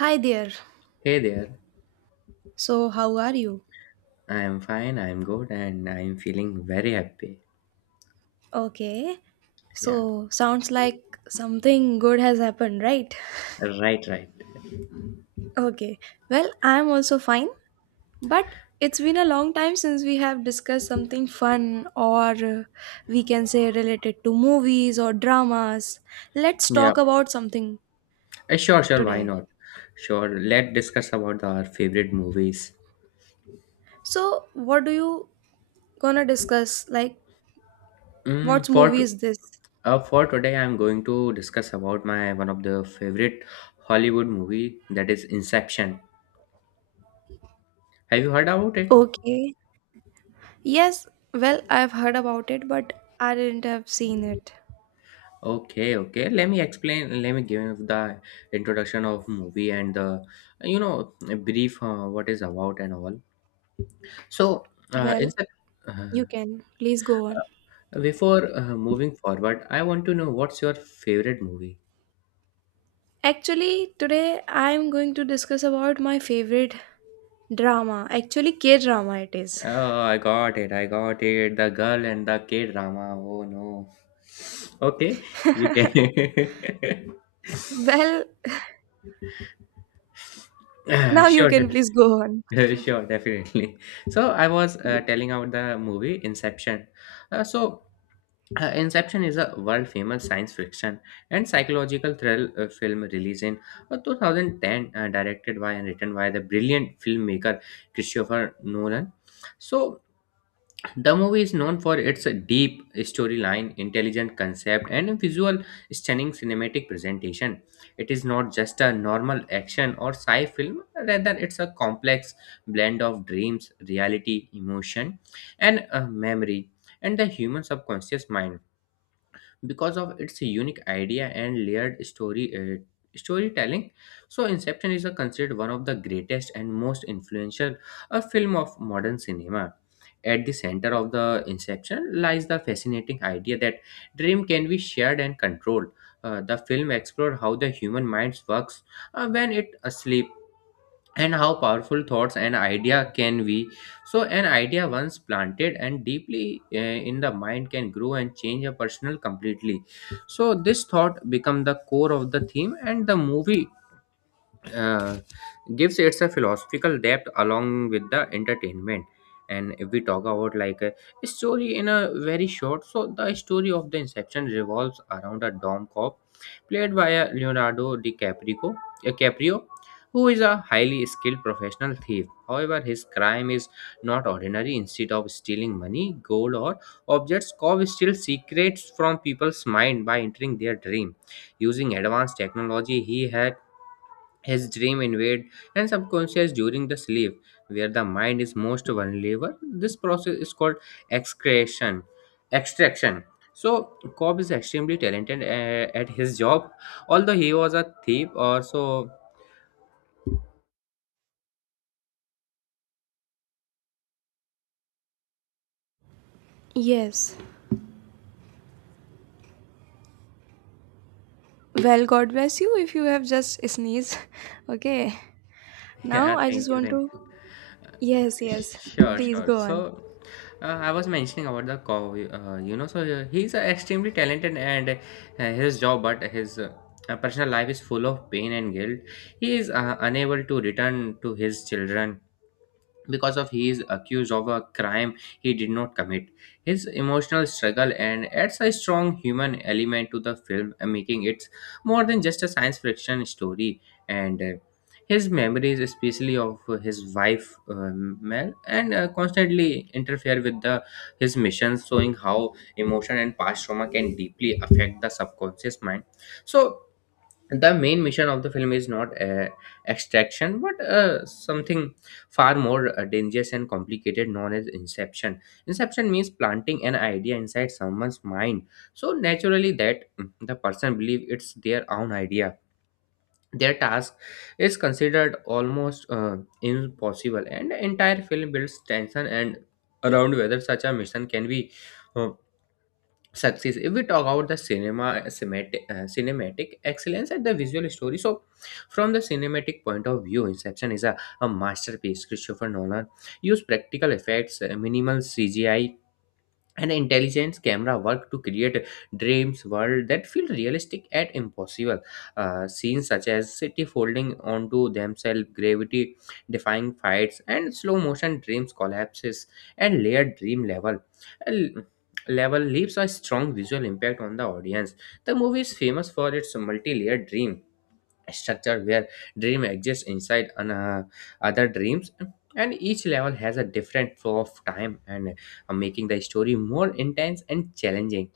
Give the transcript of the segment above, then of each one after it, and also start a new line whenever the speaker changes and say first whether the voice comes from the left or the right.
right: Hi there.
left: Hey there,
right: So, how are you?
left: I'm fine, I'm good, and I'm feeling very happy.
right: Okay.
left: Yeah,
right: So, sounds like something good has happened, right?
left: right, right.
right: Okay. Well, I'm also fine, but it's been a long time since we have discussed something fun or we can say related to movies or dramas. Let's
left: Yeah,
right: talk about something
left: sure, sure, why
right: today.
left: not? Sure, let's discuss about our favorite movies.
right: So, what do you gonna discuss? Like, what
left: Mm, for
right: movie
left: t-
right: is this?
left: for today, I'm going to discuss about my one of the favorite Hollywood movie that is Inception. Have you heard about it?
right: Okay. Yes, well, I've heard about it, but I didn't have seen it.
left: Okay, okay. Let me explain. Let me give the introduction of movie and the you know brief what is about and all. So,
right: Well,
left: Inception. uh,
right: you can. Please go on.
left: Uh, Before moving forward, I want to know what's your favorite movie?
right: Actually, today I am going to discuss about my favorite drama. Actually, K drama it is.
left: Oh, I got it. I got it. The girl and the K drama. Oh no. Okay, you can.
right: Well,
left: Uh,
right: now you
left: sure,
right: can please go on.
left: sure, sure, definitely. So I was telling out the movie Inception. Uh, so Inception is a world famous science fiction and psychological thrill film released in 2010, directed by and written by the brilliant filmmaker Christopher Nolan. So, the movie is known for its deep storyline, intelligent concept, and visual stunning cinematic presentation. It is not just a normal action or sci film, rather, it's a complex blend of dreams, reality, emotion, and memory, and the human subconscious mind because of its unique idea and layered story storytelling, so inception is considered one of the greatest and most influential film of modern cinema. At the center of the inception lies the fascinating idea that dream can be shared and controlled. The film explored how the human mind works when it asleep, and how powerful thoughts and idea can be, so an idea once planted and deeply in the mind can grow and change a person completely. So this thought become the core of the theme and the movie, uh, gives its a philosophical depth along with the entertainment. And if we talk about like a story in a very short, so the story of the inception revolves around a dom cop played by Leonardo DiCaprio, Caprio, who is a highly skilled professional thief. However, his crime is not ordinary. Instead of stealing money, gold, or objects, Cobb steals secrets from people's mind by entering their dream. Using advanced technology, he had his dream invade and subconscious during the sleep, where the mind is most vulnerable. This process is called excretion, extraction. So Cobb is extremely talented at his job, although he was a thief. Also,
right: Yes. Well, God bless you if you have just sneezed. Okay. Now
left: yeah,
right: I just
left: thank you,
right: want
left: thank.
right: to.
left: you.
right: Yes, yes.
left: Sure,
right: Please
left: sure.
right: go on.
left: So, I was mentioning about the cow, so he's extremely talented and his job, but his personal life is full of pain and guilt. He is unable to return to his children because of he is accused of a crime he did not commit. His emotional struggle and adds a strong human element to the film, making it more than just a science fiction story, and his memories especially of his wife mel and constantly interfere with the his missions, showing how emotion and past trauma can deeply affect the subconscious mind. So the main mission of the film is not extraction but something far more dangerous and complicated, known as inception. Inception means planting an idea inside someone's mind so naturally that the person believes it's their own idea. Their task is considered almost impossible, and the entire film builds tension and around whether such a mission can be uh, success. If we talk about the cinematic excellence at the visual story, so from the cinematic point of view, inception is a masterpiece. Christopher Nolan used practical effects, minimal CGI, and intelligence camera work to create dreams world that feel realistic and impossible. Scenes such as city folding onto themselves, gravity defying fights, and slow motion dreams collapses and layered dream l- level leaves a strong visual impact on the audience. The movie is famous for its multi-layered dream structure, where dream exists inside other dreams, and each level has a different flow of time, and making the story more intense and challenging.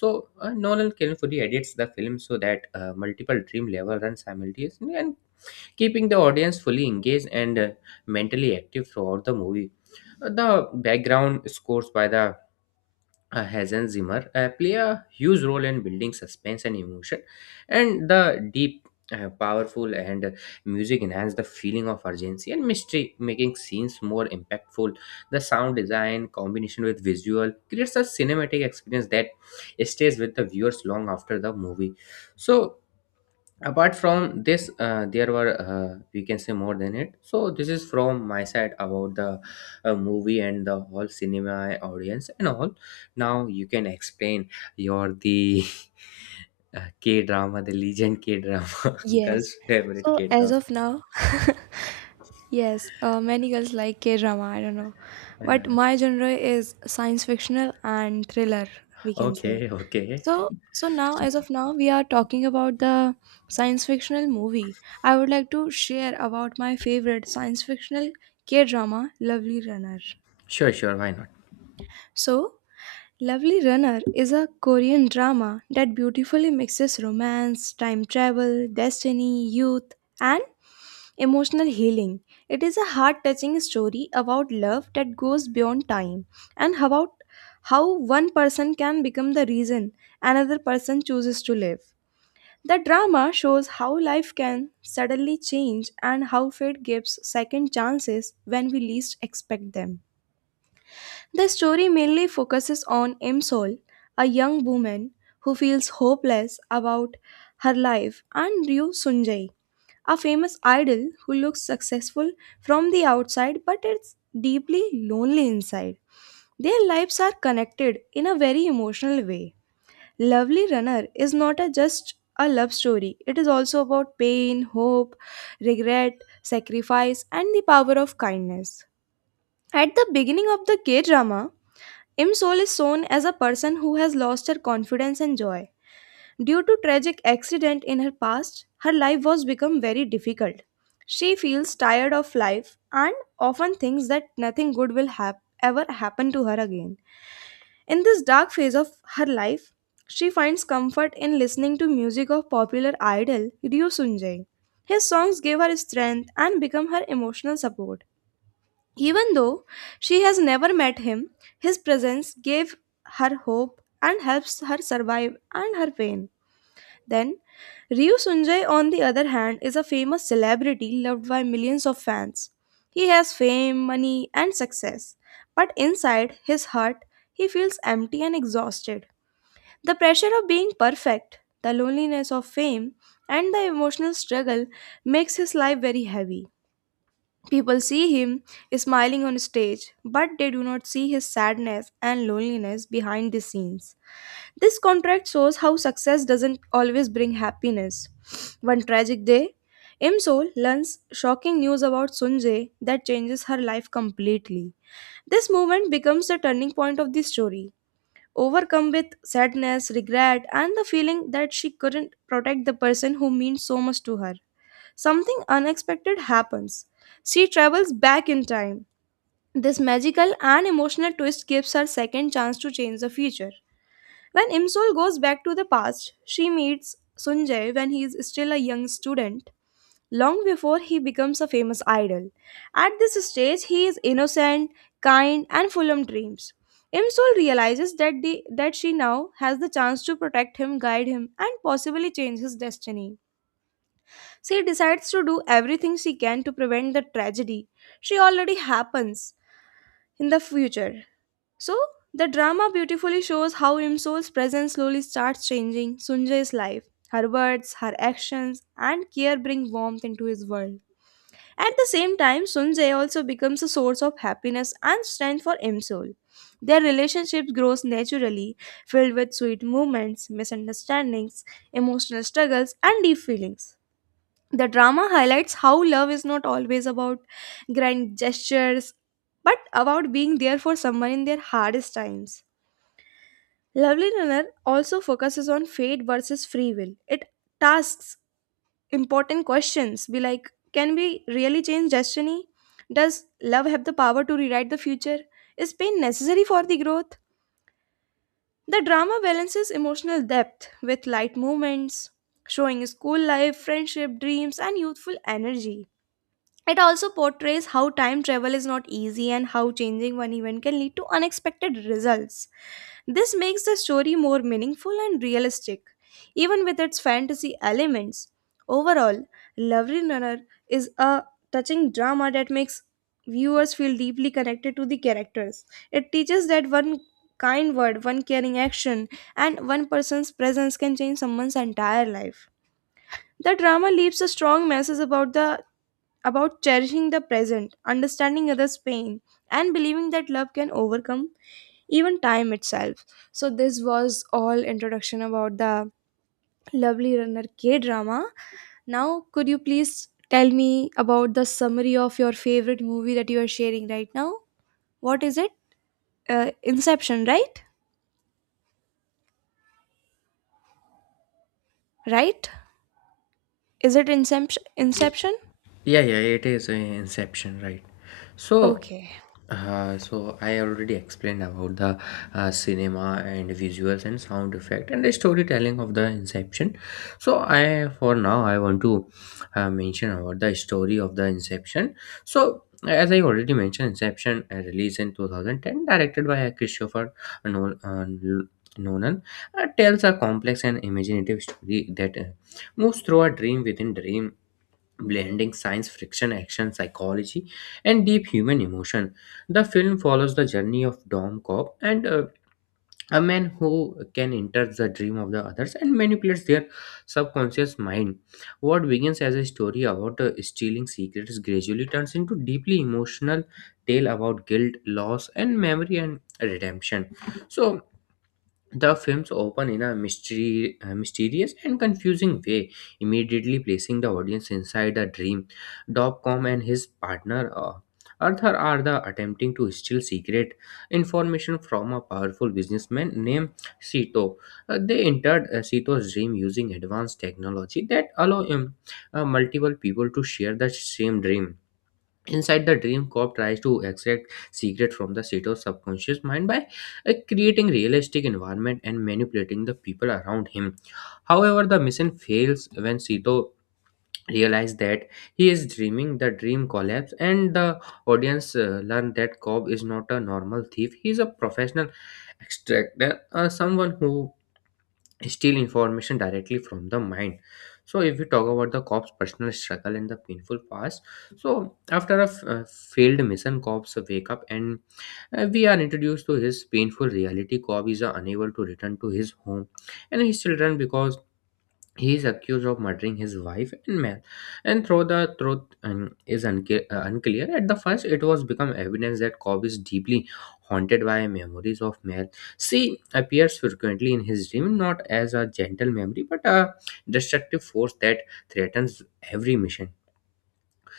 left: So Nolan carefully edits the film so that multiple dream levels run simultaneously and keeping the audience fully engaged and mentally active throughout the movie. The background scores by the Hans Zimmer play a huge role in building suspense and emotion, and the deep, powerful, and music enhance the feeling of urgency and mystery, making scenes more impactful. The sound design combination with visual creates a cinematic experience that stays with the viewers long after the movie. So apart from this there were we can say more than it, so this is from my side about the movie and the whole cinema audience and all. Now you can explain your the k drama, the legend k drama,
right: Yes.
left: girls favorite
right: So,
left: k
right: as
left: drama.
right: of now, Yes, many girls like K drama, I don't know. But
left: uh,
right: my genre is science fictional and thriller, we can say.
left: okay, okay.
right: So, so now, as of now, we are talking about the science fictional movie. I would like to share about my favorite science fictional K drama, Lovely Runner.
left: Sure, sure, why not?
right: So, Lovely Runner is a Korean drama that beautifully mixes romance, time travel, destiny, youth, and emotional healing. It is a heart touching story about love that goes beyond time and about how one person can become the reason another person chooses to live. The drama shows how life can suddenly change and how fate gives second chances when we least expect them. The story mainly focuses on Imsol, a young woman who feels hopeless about her life, and Ryu Sunjay, a famous idol who looks successful from the outside but is deeply lonely inside. Their lives are connected in a very emotional way. Lovely Runner is not a just a love story, it is also about pain, hope, regret, sacrifice, and the power of kindness. At the beginning of the K drama, Im Sol is shown as a person who has lost her confidence and joy. Due to tragic accident in her past, her life was become very difficult. She feels tired of life and often thinks that nothing good will ever happen to her again. In this dark phase of her life, she finds comfort in listening to music of popular idol Ryu Sunjay. His songs gave her strength and become her emotional support. Even though she has never met him, his presence gave her hope and helps her survive and her pain. Then, Ryu Sunjay, on the other hand, is a famous celebrity loved by millions of fans. He has fame, money, and success, but inside his heart, he feels empty and exhausted. The pressure of being perfect, the loneliness of fame, and the emotional struggle makes his life very heavy. People see him smiling on stage, but they do not see his sadness and loneliness behind the scenes. This contract shows how success doesn't always bring happiness. One tragic day, Im Sol learns shocking news about Sunjae that changes her life completely. This moment becomes the turning point of the story. Overcome with sadness, regret, and the feeling that she couldn't protect the person who means so much to her, something unexpected happens. She travels back in time. This magical and emotional twist gives her second chance to change the future. When Imsul goes back to the past, she meets Sunjay when he is still a young student, long before he becomes a famous idol. At this stage, he is innocent, kind, and full of dreams. Imsul realizes that she now has the chance to protect him, guide him, and possibly change his destiny. She decides to do everything she can to prevent the tragedy. She already happens in the future. So, the drama beautifully shows how Imsol's presence slowly starts changing Sunjay's life. Her words, her actions, and care bring warmth into his world. At the same time, Sunjay also becomes a source of happiness and strength for Imsol. Their relationship grows naturally, filled with sweet moments, misunderstandings, emotional struggles, and deep feelings. The drama highlights how love is not always about grand gestures, but about being there for someone in their hardest times. Lovely Runner also focuses on fate versus free will. It tasks important questions be like, can we really change destiny? Does love have the power to rewrite the future? Is pain necessary for the growth? The drama balances emotional depth with light moments, showing school life, friendship, dreams, and youthful energy. It also portrays how time travel is not easy and how changing one event can lead to unexpected results. This makes the story more meaningful and realistic, even with its fantasy elements. Overall, Lovely Runner is a touching drama that makes viewers feel deeply connected to the characters. It teaches that one kind word, one caring action, and one person's presence can change someone's entire life. The drama leaves a strong message about cherishing the present, understanding others' pain, and believing that love can overcome even time itself. So this was all introduction about the lovely runner K drama. Now could you please tell me about the summary of your favorite movie that you are sharing right now? What is it? Inception, right? Right? Is it Inception? Inception?
left: Yeah, yeah, it is inception, right? so
right: Okay.
left: Uh, so I already explained about the cinema and visuals and sound effect and the storytelling of the Inception. So I, for now, I want to mention about the story of the Inception. So as I already mentioned, Inception released in 2010, directed by Nol- uh, L- Nolan, tells a complex and imaginative story that moves through a dream within dream, blending science fiction, action, psychology, and deep human emotion. The film follows the journey of Dom Cobb and a man who can enter the dream of the others and manipulates their subconscious mind. What begins as a story about stealing secrets gradually turns into deeply emotional tale about guilt, loss, and memory and redemption. So the films open in a mysterious and confusing way, immediately placing the audience inside a dream. Dopcom and his partner Arthur are the attempting to steal secret information from a powerful businessman named Sito. They entered Sito's dream using advanced technology that allow multiple people to share the same dream. Inside the dream, Cobb tries to extract secret from the Sato's subconscious mind by creating realistic environment and manipulating the people around him. However, the mission fails when Sito realizes that he is dreaming. The dream collapses, and the audience learn that Cobb is not a normal thief. He is a professional extractor, someone who steal information directly from the mind. So if we talk about the cop's personal struggle and the painful past, so after a failed mission, cops wake up, and we are introduced to his painful reality. Cobb is unable to return to his home and his children because he is accused of murdering his wife and man, and though the truth unclear, at the first it was become evidence that Cobb is deeply haunted by memories of Mel. She appears frequently in his dream, not as a gentle memory, but a destructive force that threatens every mission.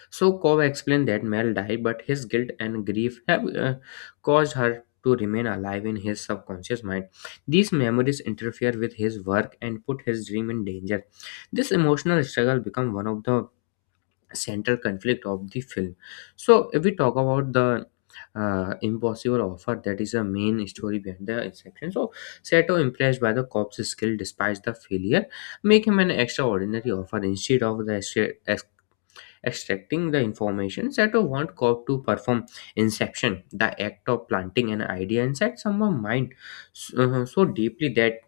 left: So Cobb explained that Mel died, but his guilt and grief have caused her to remain alive in his subconscious mind. These memories interfere with his work and put his dream in danger. This emotional struggle becomes one of the central conflict of the film. So if we talk about the impossible offer that is the main story behind the inception, so Sato, impressed by the cop's skill despite the failure, make him an extraordinary offer. Instead of the extracting the information that you want, code to perform inception, the act of planting an idea inside someone's mind so, so deeply that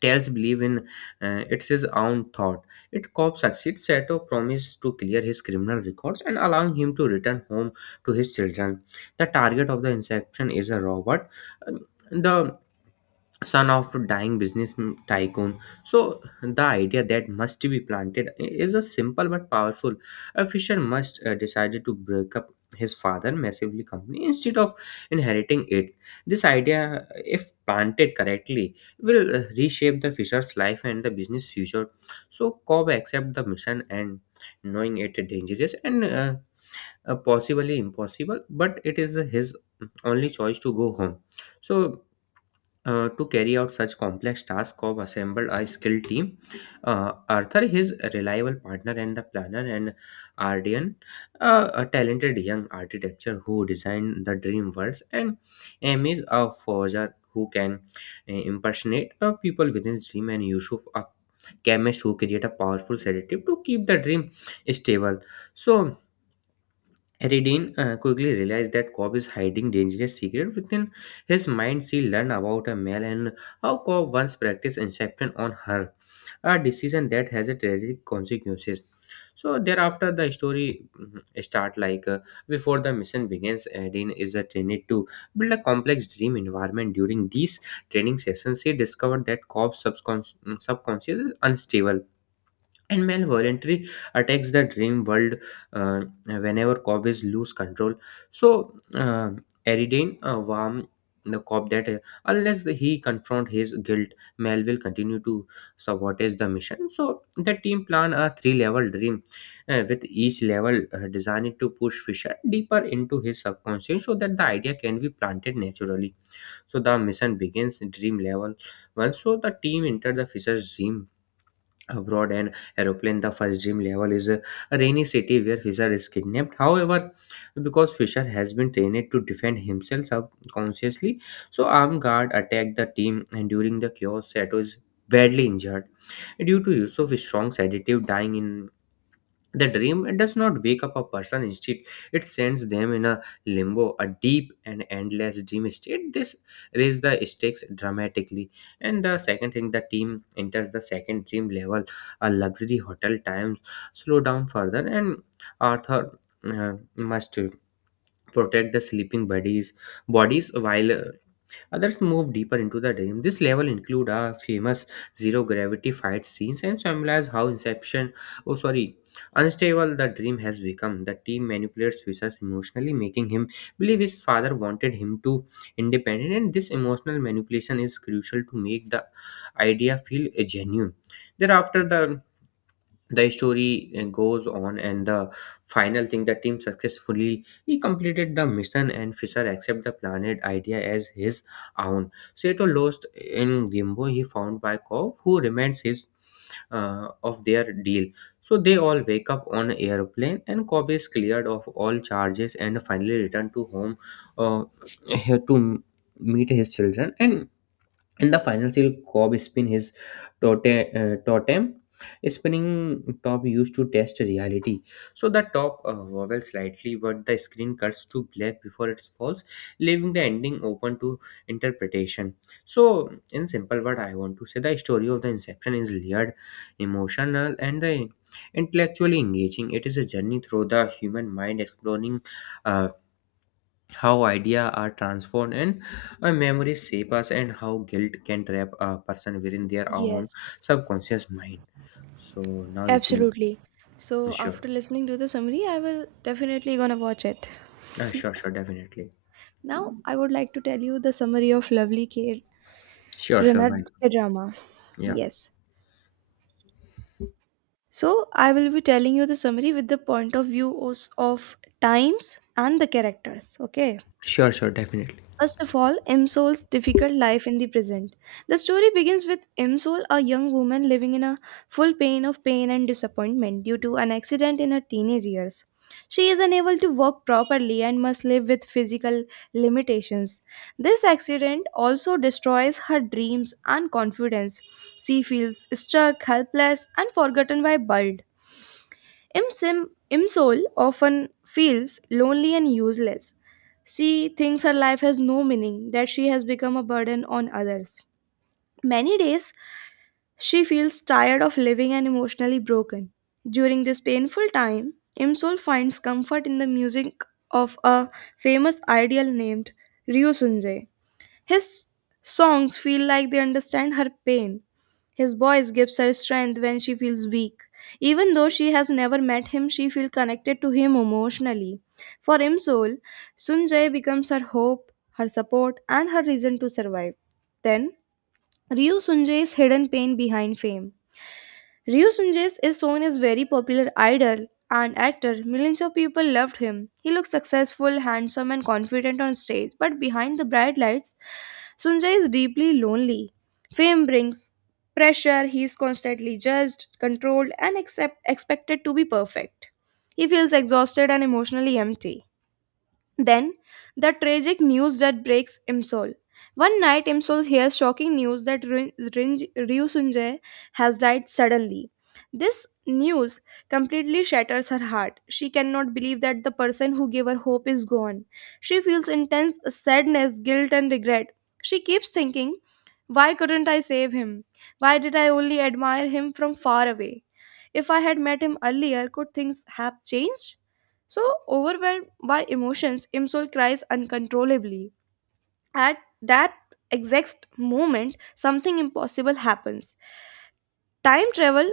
left: tells believe in it's his own thought. It cop succeeds, Sato a to clear his criminal records and allowing him to return home to his children. The target of the inception is a robot. The son of a dying business tycoon. So the idea that must be planted is a simple but powerful. A fisher must decided to break up his father massively company instead of inheriting it. This idea if planted correctly will reshape the fisher's life and the business future. So Cobb accept the mission and knowing it dangerous and possibly impossible, but it is his only choice to go home. So to carry out such complex task, Cobb assembled a skilled team. Arthur, his reliable partner and the planner, and Ardian, a talented young architect who designed the dream worlds, and M is a forger who can impersonate people within his dream, and Yusuf, a chemist who create a powerful sedative to keep the dream stable. So Ridin quickly realized that Cobb is hiding dangerous secret within his mind. She learned about a male and how Cobb once practiced inception on her, a decision that has a tragic consequences. So thereafter, the story start before the mission begins. Ridin is a trained to build a complex dream environment. During these training sessions, she discovered that Cobb's subconscious is unstable and Mel voluntarily attacks the dream world whenever Cobb is lose control. So uh, Eridane warn the cop that unless he confront his guilt, Mel will continue to sabotage the mission. So the team plan a three-level dream, with each level designed to push Fisher deeper into his subconscious so that the idea can be planted naturally. So the mission begins in dream level. Once so the team enter the Fisher's dream abroad and aeroplane. The first dream level is a rainy city where Fisher is kidnapped. However, because Fisher has been trained to defend himself subconsciously, so armed guard attack the team and during the chaos Sato is badly injured due to use of his strong sedative. Dying in the dream, it does not wake up a person. Instead, it sends them in a limbo, a deep and endless dream state. This raises the stakes dramatically. And the second thing, the team enters the second dream level, a luxury hotel. Times slow down further, and Arthur must protect the sleeping bodies while others move deeper into the dream. This level include a famous zero gravity fight scenes and symbolize how oh sorry, unstable the dream has become. The team manipulates Vishas emotionally, making him believe his father wanted him to independent. And this emotional manipulation is crucial to make the idea feel genuine. Thereafter, the story goes on and the final thing the team successfully he completed the mission and Fisher accept the planet idea as his own. Sato lost in gimbo, he found by Kov, who reminds his of their deal. So they all wake up on airplane and Cobb is cleared of all charges and finally returned to home uh, here to m- meet his children. And in the final seal, Cobb spin his totem. Spinning top used to test reality. So the top wobbles slightly, but the screen cuts to black before it falls, leaving the ending open to interpretation. So, in simple word, I want to say the story of the Inception is layered, emotional, and the intellectually engaging. It is a journey through the human mind, exploring. Uh, how ideas are transformed and our memories shape us and how guilt can trap a person within their own
right: Yes.
left: subconscious mind. So now you can.
right: Absolutely. So
left: Sure.
right: after listening to the summary, I will definitely gonna watch it.
left: Sure, sure, definitely.
right: Now, I would like to tell you the summary of Lovely K
left: Sure, sure, why
right: Renard
left: not?
right: K drama.
left: Yeah.
right: Yes. So, I will be telling you the summary with the point of view of times and the characters. Okay.
left: Sure, sure, definitely.
right: First of all, Imsol's difficult life in the present. The story begins with Imsol, a young woman living in a full pain of pain and disappointment due to an accident in her teenage years. She is unable to walk properly and must live with physical limitations. This accident also destroys her dreams and confidence. She feels stuck, helpless, and forgotten by Bald. Imsol often feels lonely and useless. She thinks her life has no meaning, that she has become a burden on others. Many days, she feels tired of living and emotionally broken. During this painful time, Imsol finds comfort in the music of a famous ideal named Ryu Sunjae. His songs feel like they understand her pain. His voice gives her strength when she feels weak. Even though she has never met him, she feels connected to him emotionally. For Imsol, Sunjay becomes her hope, her support, and her reason to survive. Then, Ryu Sunjay's hidden pain behind fame. Ryu Sunjay is shown as very popular idol and actor. Millions of people loved him. He looks successful, handsome, and confident on stage, but behind the bright lights, Sunjay is deeply lonely. Fame brings pressure, he is constantly judged, controlled, and accept, expected to be perfect. He feels exhausted and emotionally empty. Then, the tragic news that breaks Imsol. One night, Imsol hears shocking news that Ryusunjae has died suddenly. This news completely shatters her heart. She cannot believe that the person who gave her hope is gone. She feels intense sadness, guilt, and regret. She keeps thinking, why couldn't I save him? Why did I only admire him from far away? If I had met him earlier, could things have changed? So, overwhelmed by emotions, Imsol cries uncontrollably. At that exact moment, something impossible happens. Time travel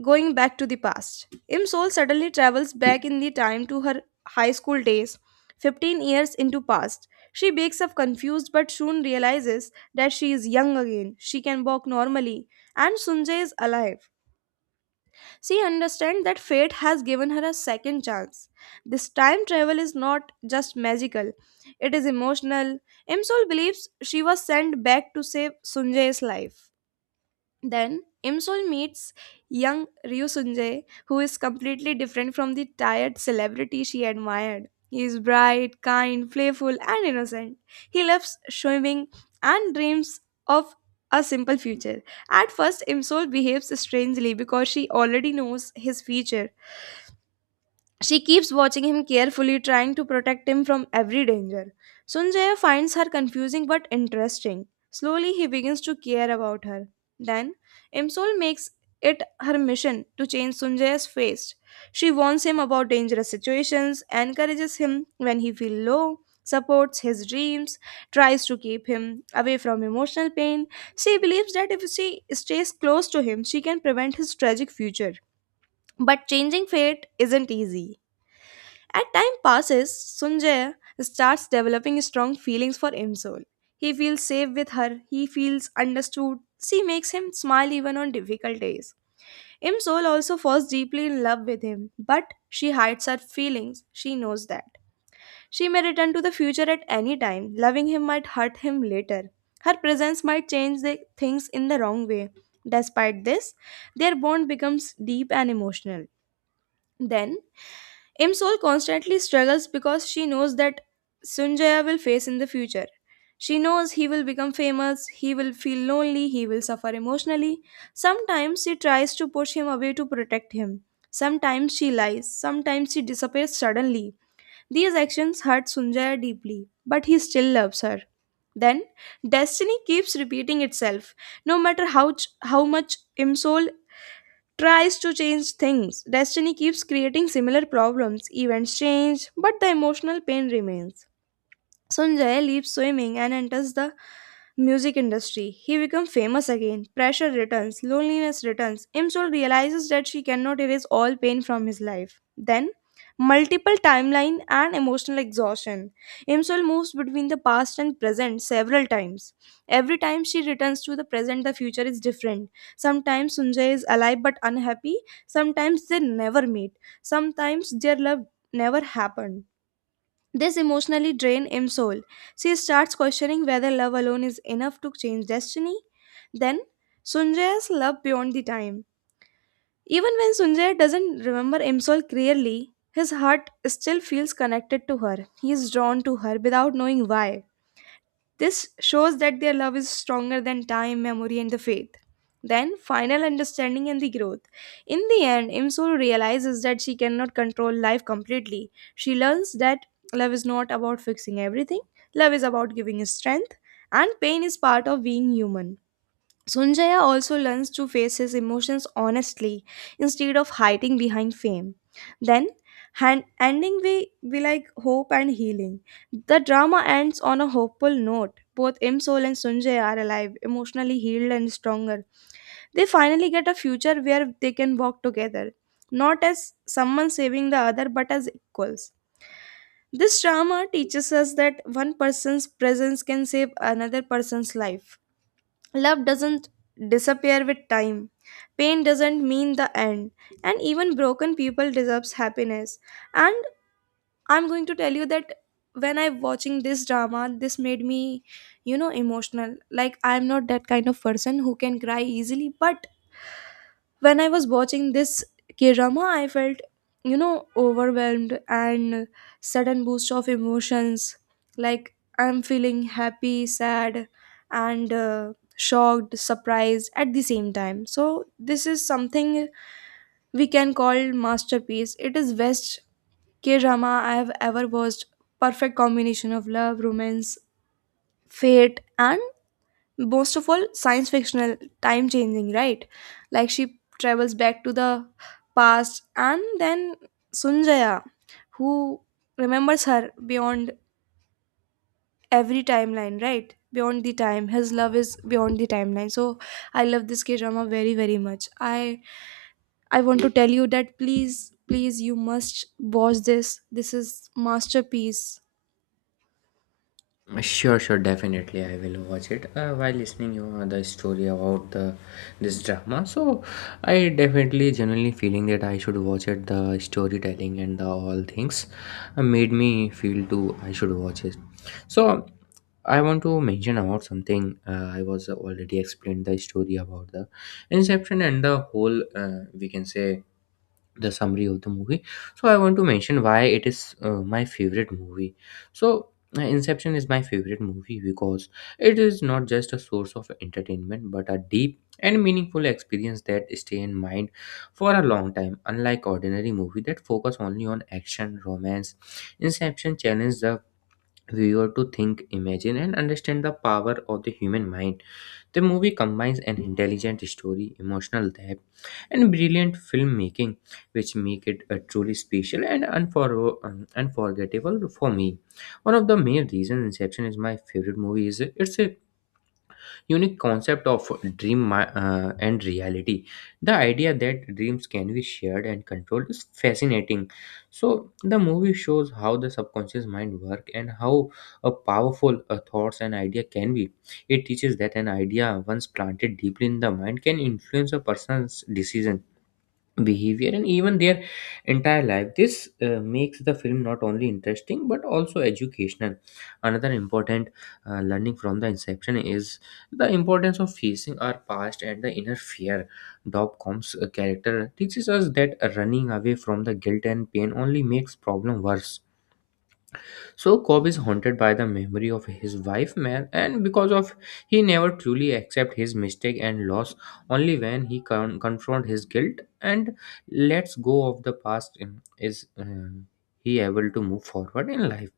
right: going back to the past. Imsol suddenly travels back in the time to her high school days, 15 years into past. She wakes up confused but soon realizes that she is young again. She can walk normally and Sunjay is alive. She understands that fate has given her a second chance. This time travel is not just magical, it is emotional. Imsol believes she was sent back to save Sunjay's life. Then Imsol meets young Ryu Sunjae, who is completely different from the tired celebrity she admired. He is bright, kind, playful, and innocent. He loves swimming and dreams of a simple future. At first, Imsol behaves strangely because she already knows his future she keeps watching him carefully, trying to protect him from every danger. Sunjaya finds her confusing but interesting. Slowly, he begins to care about her. Then, Imsol makes it her mission to change Sunjaya's face. She warns him about dangerous situations, encourages him when he feels low, supports his dreams, tries to keep him away from emotional pain. She believes that if she stays close to him, she can prevent his tragic future. But changing fate isn't easy. As time passes, Sunjay starts developing strong feelings for Imsol. He feels safe with her, he feels understood. She makes him smile even on difficult days. Imsol also falls deeply in love with him, but she hides her feelings. She knows that. She may return to the future at any time. Loving him might hurt him later. Her presence might change the things in the wrong way. Despite this, their bond becomes deep and emotional. Then Im Sol constantly struggles because she knows that Sunjaya will face in the future. She knows he will become famous, he will feel lonely, he will suffer emotionally. Sometimes she tries to push him away to protect him. Sometimes she lies, sometimes she disappears suddenly. These actions hurt Sunjaya deeply, but he still loves her. Then, destiny keeps repeating itself. No matter how much Imsol tries to change things. Destiny keeps creating similar problems. Events change, but the emotional pain remains. Sunjay leaves swimming and enters the music industry. He becomes famous again. Pressure returns, loneliness returns. Imsol realizes that she cannot erase all pain from his life. Then, multiple timeline and emotional exhaustion. Imsol moves between the past and present several times. Every time she returns to the present, the future is different. Sometimes Sunjay is alive but unhappy. Sometimes they never meet. Sometimes their love never happened this emotionally drained Im's soul. She starts questioning whether love alone is enough to change destiny. Then, Sunjaya's love beyond the time. Even when Sunjaya doesn't remember Im's soul clearly, his heart still feels connected to her. He is drawn to her without knowing why. This shows that their love is stronger than time, memory, and the faith. Then, final understanding and the growth. In the end, Imsul realizes that she cannot control life completely. She learns that love is not about fixing everything, love is about giving strength, and pain is part of being human. Sunjaya also learns to face his emotions honestly instead of hiding behind fame. Then, hand, ending we like hope and healing. The drama ends on a hopeful note. Both Imsol and Sunjaya are alive, emotionally healed and stronger. They finally get a future where they can walk together, not as someone saving the other, but as equals. This drama teaches us that one person's presence can save another person's life. Love doesn't disappear with time. Pain doesn't mean the end. And even broken people deserves happiness. And I'm going to tell you that when I'm watching this drama, this made me, you know, emotional. Like I'm not that kind of person who can cry easily, but when I was watching this K drama, I felt, you know, overwhelmed and sudden boost of emotions. Like I'm feeling happy, sad, and shocked, surprised at the same time. So this is something we can call masterpiece. It is best K drama I have ever watched. Perfect combination of love, romance, fate, and most of all science fictional time changing, right? Like she travels back to the past and then Sunjaya who remembers her beyond every timeline, right? Beyond the time his love is beyond the timeline. So I love this K drama very very much. I want to tell you that please please you must watch this. This is masterpiece.
left: Sure, sure, definitely, I will watch it. While listening, you know, the story about the this drama, so I definitely generally feeling that I should watch it. The storytelling and the all things made me feel too I should watch it. So I want to mention about something. I was already explained the story about the inception and the whole, we can say, the summary of the movie. So I want to mention why it is my favorite movie. So Inception is my favorite movie because it is not just a source of entertainment but a deep and meaningful experience that stay in mind for a long time. Unlike ordinary movie that focus only on action, romance, Inception challenges the we were to think, imagine, and understand the power of the human mind. The movie combines an intelligent story, emotional depth, and brilliant filmmaking, which make it a truly special and unforgettable for me. One of the main reasons Inception is my favorite movie is its unique concept of dream and reality. The idea that dreams can be shared and controlled is fascinating. So the movie shows how the subconscious mind work and how a powerful thoughts and idea can be. It teaches that an idea once planted deeply in the mind can influence a person's decision behavior and even their entire life. This makes the film not only interesting but also educational. Another important learning from the inception is the importance of facing our past and the inner fear. Dopcom's character teaches us that running away from the guilt and pain only makes problem worse. So Cobb is haunted by the memory of his wife man, and because of he never truly accept his mistake and loss. Only when he confront his guilt and lets go of the past in- is he able to move forward in life.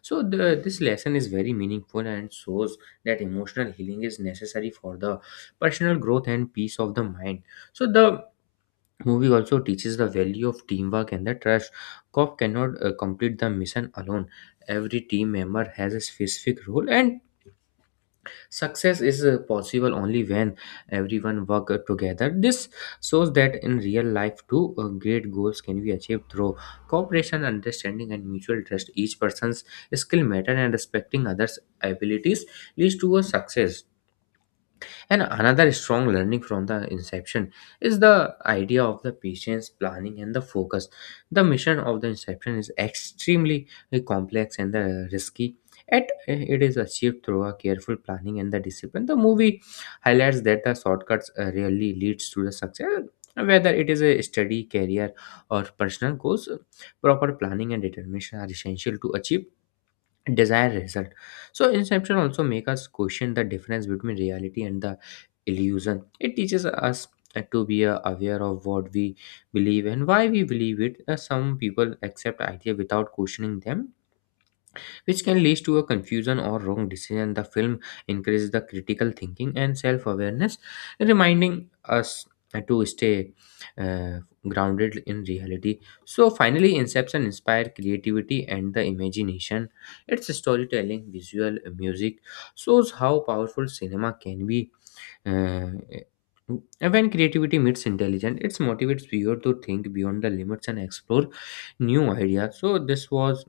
left: So this lesson is very meaningful and shows that emotional healing is necessary for the personal growth and peace of the mind. So the movie also teaches the value of teamwork and the trust. Cop cannot complete the mission alone. Every team member has a specific role, and success is possible only when everyone work together. This shows that in real life, too, great goals can be achieved through cooperation, understanding, and mutual trust. Each person's skill matter and respecting others' abilities leads to a success. And another strong learning from the inception is the idea of the patience, planning, and the focus. The mission of the inception is extremely complex and risky. Yet it is achieved through a careful planning and the discipline. The movie highlights that the shortcuts really leads to the success. Whether it is a study, career, or personal goals, proper planning and determination are essential to achieve desired result. So Inception also make us question the difference between reality and the illusion. It teaches us to be aware of what we believe and why we believe it. Some people accept idea without questioning them, which can lead to a confusion or wrong decision. The film encourages the critical thinking and self awareness, reminding us to stay uh, grounded in reality. So, finally, Inception inspired creativity and the imagination. Its storytelling, visual, music shows how powerful cinema can be. uh, when creativity meets intelligence, it motivates viewer to think beyond the limits and explore new ideas. So this was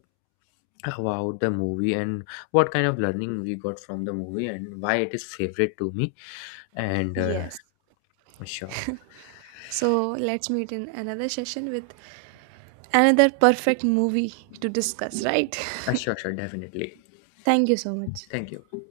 left: about the movie and what kind of learning we got from the movie and why it is favorite to me. And
right: Yes.
left: sure.
right: So let's meet in another session with another perfect movie to discuss, right?
left: Sure, sure, definitely.
right: Thank you so much.
left: Thank you.